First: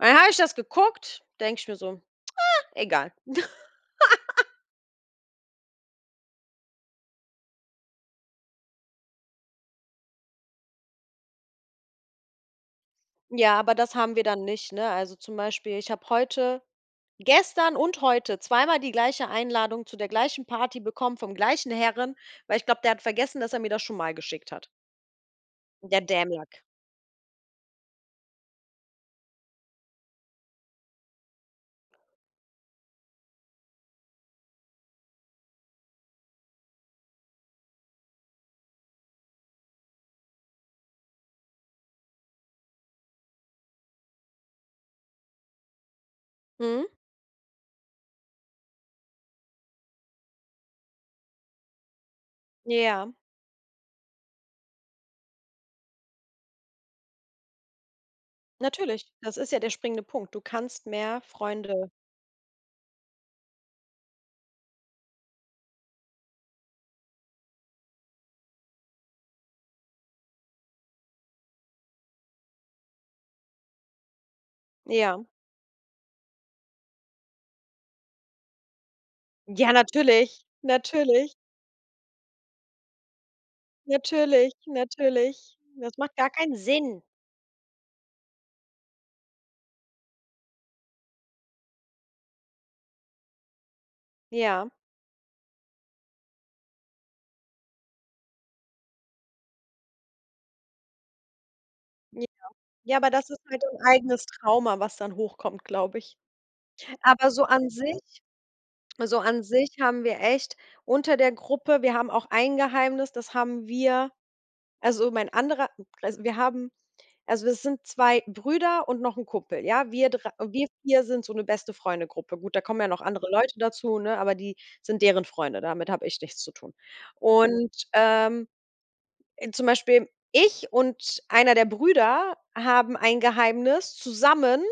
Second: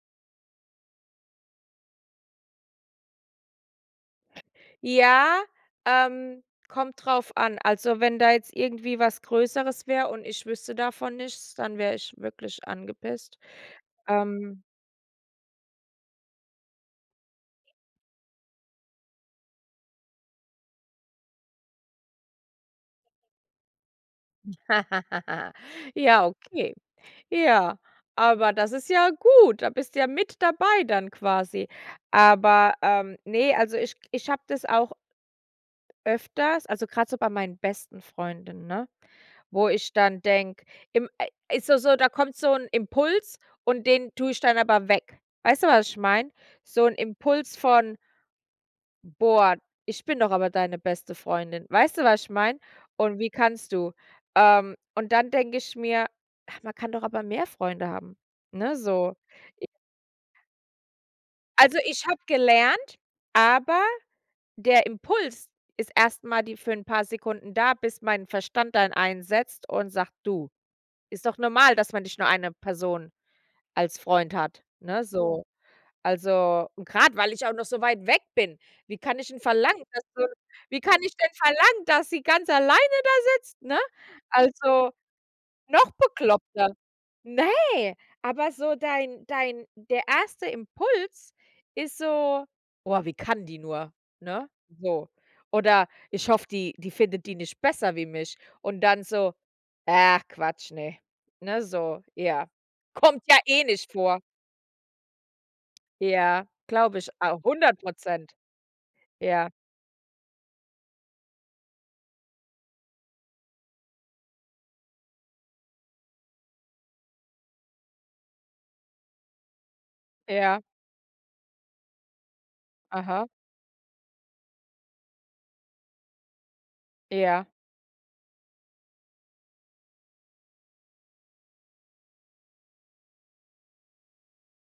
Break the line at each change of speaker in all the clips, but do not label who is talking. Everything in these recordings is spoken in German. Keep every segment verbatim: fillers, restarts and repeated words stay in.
Und dann habe ich das geguckt, denke ich mir so: „Ah, egal.“
Ja, ähm, kommt drauf an. Also, wenn da jetzt irgendwie was Größeres wäre und ich wüsste davon nichts, dann wäre ich wirklich angepisst.
Ja, aber das haben wir dann
Ähm
nicht, ne? Also, zum Beispiel, ich habe heute gestern und heute zweimal die gleiche Einladung zu der gleichen Party bekommen vom gleichen Herren, weil ich glaube, der hat vergessen, dass er mir das schon mal geschickt hat. Der
Ja,
Dämlack.
okay. Ja, aber das ist ja gut. Da bist du ja mit dabei dann quasi. Aber, ähm, ne, also ich ich habe das auch öfters. Also, grad so bei meinen besten Freundinnen, ne? Wo ich dann denke, im ai ist doch so, da kommt so 'n Impuls und den tue ich dann aber weg. Weißt du, was ich meine?
Mhm.
So'n Impuls von boah, ich bin doch aber deine beste Freundin. Weißt du, was ich meine?
Ja.
Und wie kannst du? Ähm, und dann denke ich mir: „Ach, man kann doch aber mehr Freunde haben“, ne,
Natürlich,
so,
das ist ja
i
der springende Punkt. Du kannst mehr
Also,
Freunde
ich habe gelernt aber der Impuls ist erstmal die für 'n paar Sekunden da, bis mein Verstand dann einsetzt und sagt: „Du, ist doch normal, dass man nicht nur eine Person als Freund hat“, ne,
Ja.
so. Also, und grade, weil ich auch noch so weit weg bin, wie kann ich 'n
Ja,
verlangen, dass du
natürlich,
wie kann ich denn
natürlich.
verlangen, dass sie ganz alleine da sitzt, ne?
Natürlich,
Also,
natürlich.
noch
Das macht gar keinen
bekloppter.
Sinn.
Ne, aber so dein dein der erste Impuls ist so: „Boah, wie kann die nur?“, ne?
Ja.
So. Oder ich hoffe, die die findet die nicht besser wie mich. Und dann so: „Ach Quatsch, ne“, ne, so,
Ja.
ja.
Ja, aber
Kommt
das
ja
ist halt
eh
ein
nicht vor.
eigenes Trauma, was dann hochkommt, glaube ich.
Ja, glaube ich
Aber
auch
so an
hundert
sich
Prozent.
so an
Ja.
sich haben wir echt unter der Gruppe wir haben auch ein Geheimnis, das haben wir also mein anderer also, wir haben also, das sind zwei Brüder und noch 'n Kumpel, ja? Wir dre
Ja.
wir vier sind so 'ne Beste-Freunde-Gruppe. Gut, da kommen ja noch andere
Aha.
Leute dazu, ne, aber die sind deren Freunde, damit habe ich nichts zu tun.
Ja.
Und, ähm, äh, zum Beispiel ich und einer der Brüder haben ein Geheimnis zusammen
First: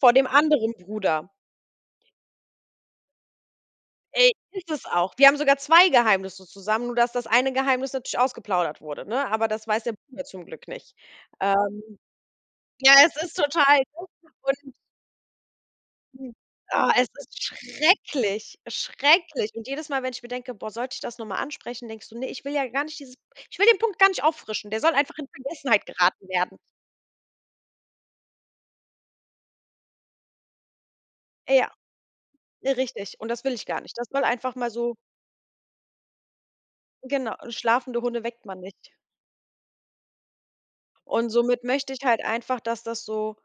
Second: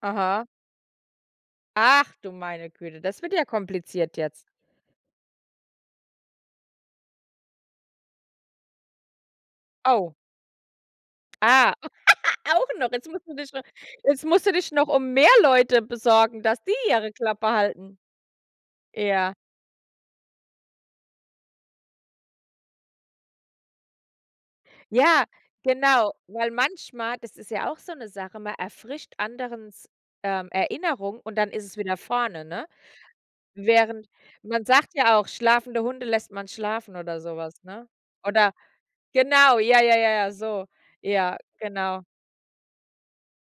vor dem
Aha.
anderen Bruder.
Ach, du meine Güte, das wird ja kompliziert
Ey,
jetzt.
ist es auch. Wir haben sogar zwei Geheimnisse zusammen, nur dass das eine Geheimnis natürlich ausgeplaudert wurde, ne? Aber das weiß der
Oh.
Bruder zum Glück nicht.
Ah,
Ähm.
auch noch.
Ja,
Jetzt
es
musst du
ist
dich noch
total doof
jetzt musst du
und
dich noch um mehr Leute
Mhm.
besorgen, dass die
Oh, es
ihre
ist
Klappe halten.
schrecklich,
Ja.
schrecklich. Und jedes Mal, wenn ich mir denke: „Boah, sollte ich das noch mal ansprechen?“, denkst du: „Ne, ich will ja gar nicht dieses ich will den Punkt gar nicht auffrischen. Der soll einfach
Ja,
in Vergessenheit
genau,
geraten
weil
werden.“
manchmal das ist ja auch so 'ne Sache, man erfrischt anderen s ähm, Erinnerung und dann ist
Ja,
es wieder vorne, ne?
richtig. Und das will ich gar nicht. Das
Während
soll mal einfach
man
mal
sagt
so
ja auch, schlafende Hunde lässt man schlafen oder
Genau,
so was, ne?
schlafende Hunde weckt
Oder
man nicht.
genau, ja, ja, ja, ja, so.
Und
Ja,
somit möchte ich
genau.
halt einfach, dass das so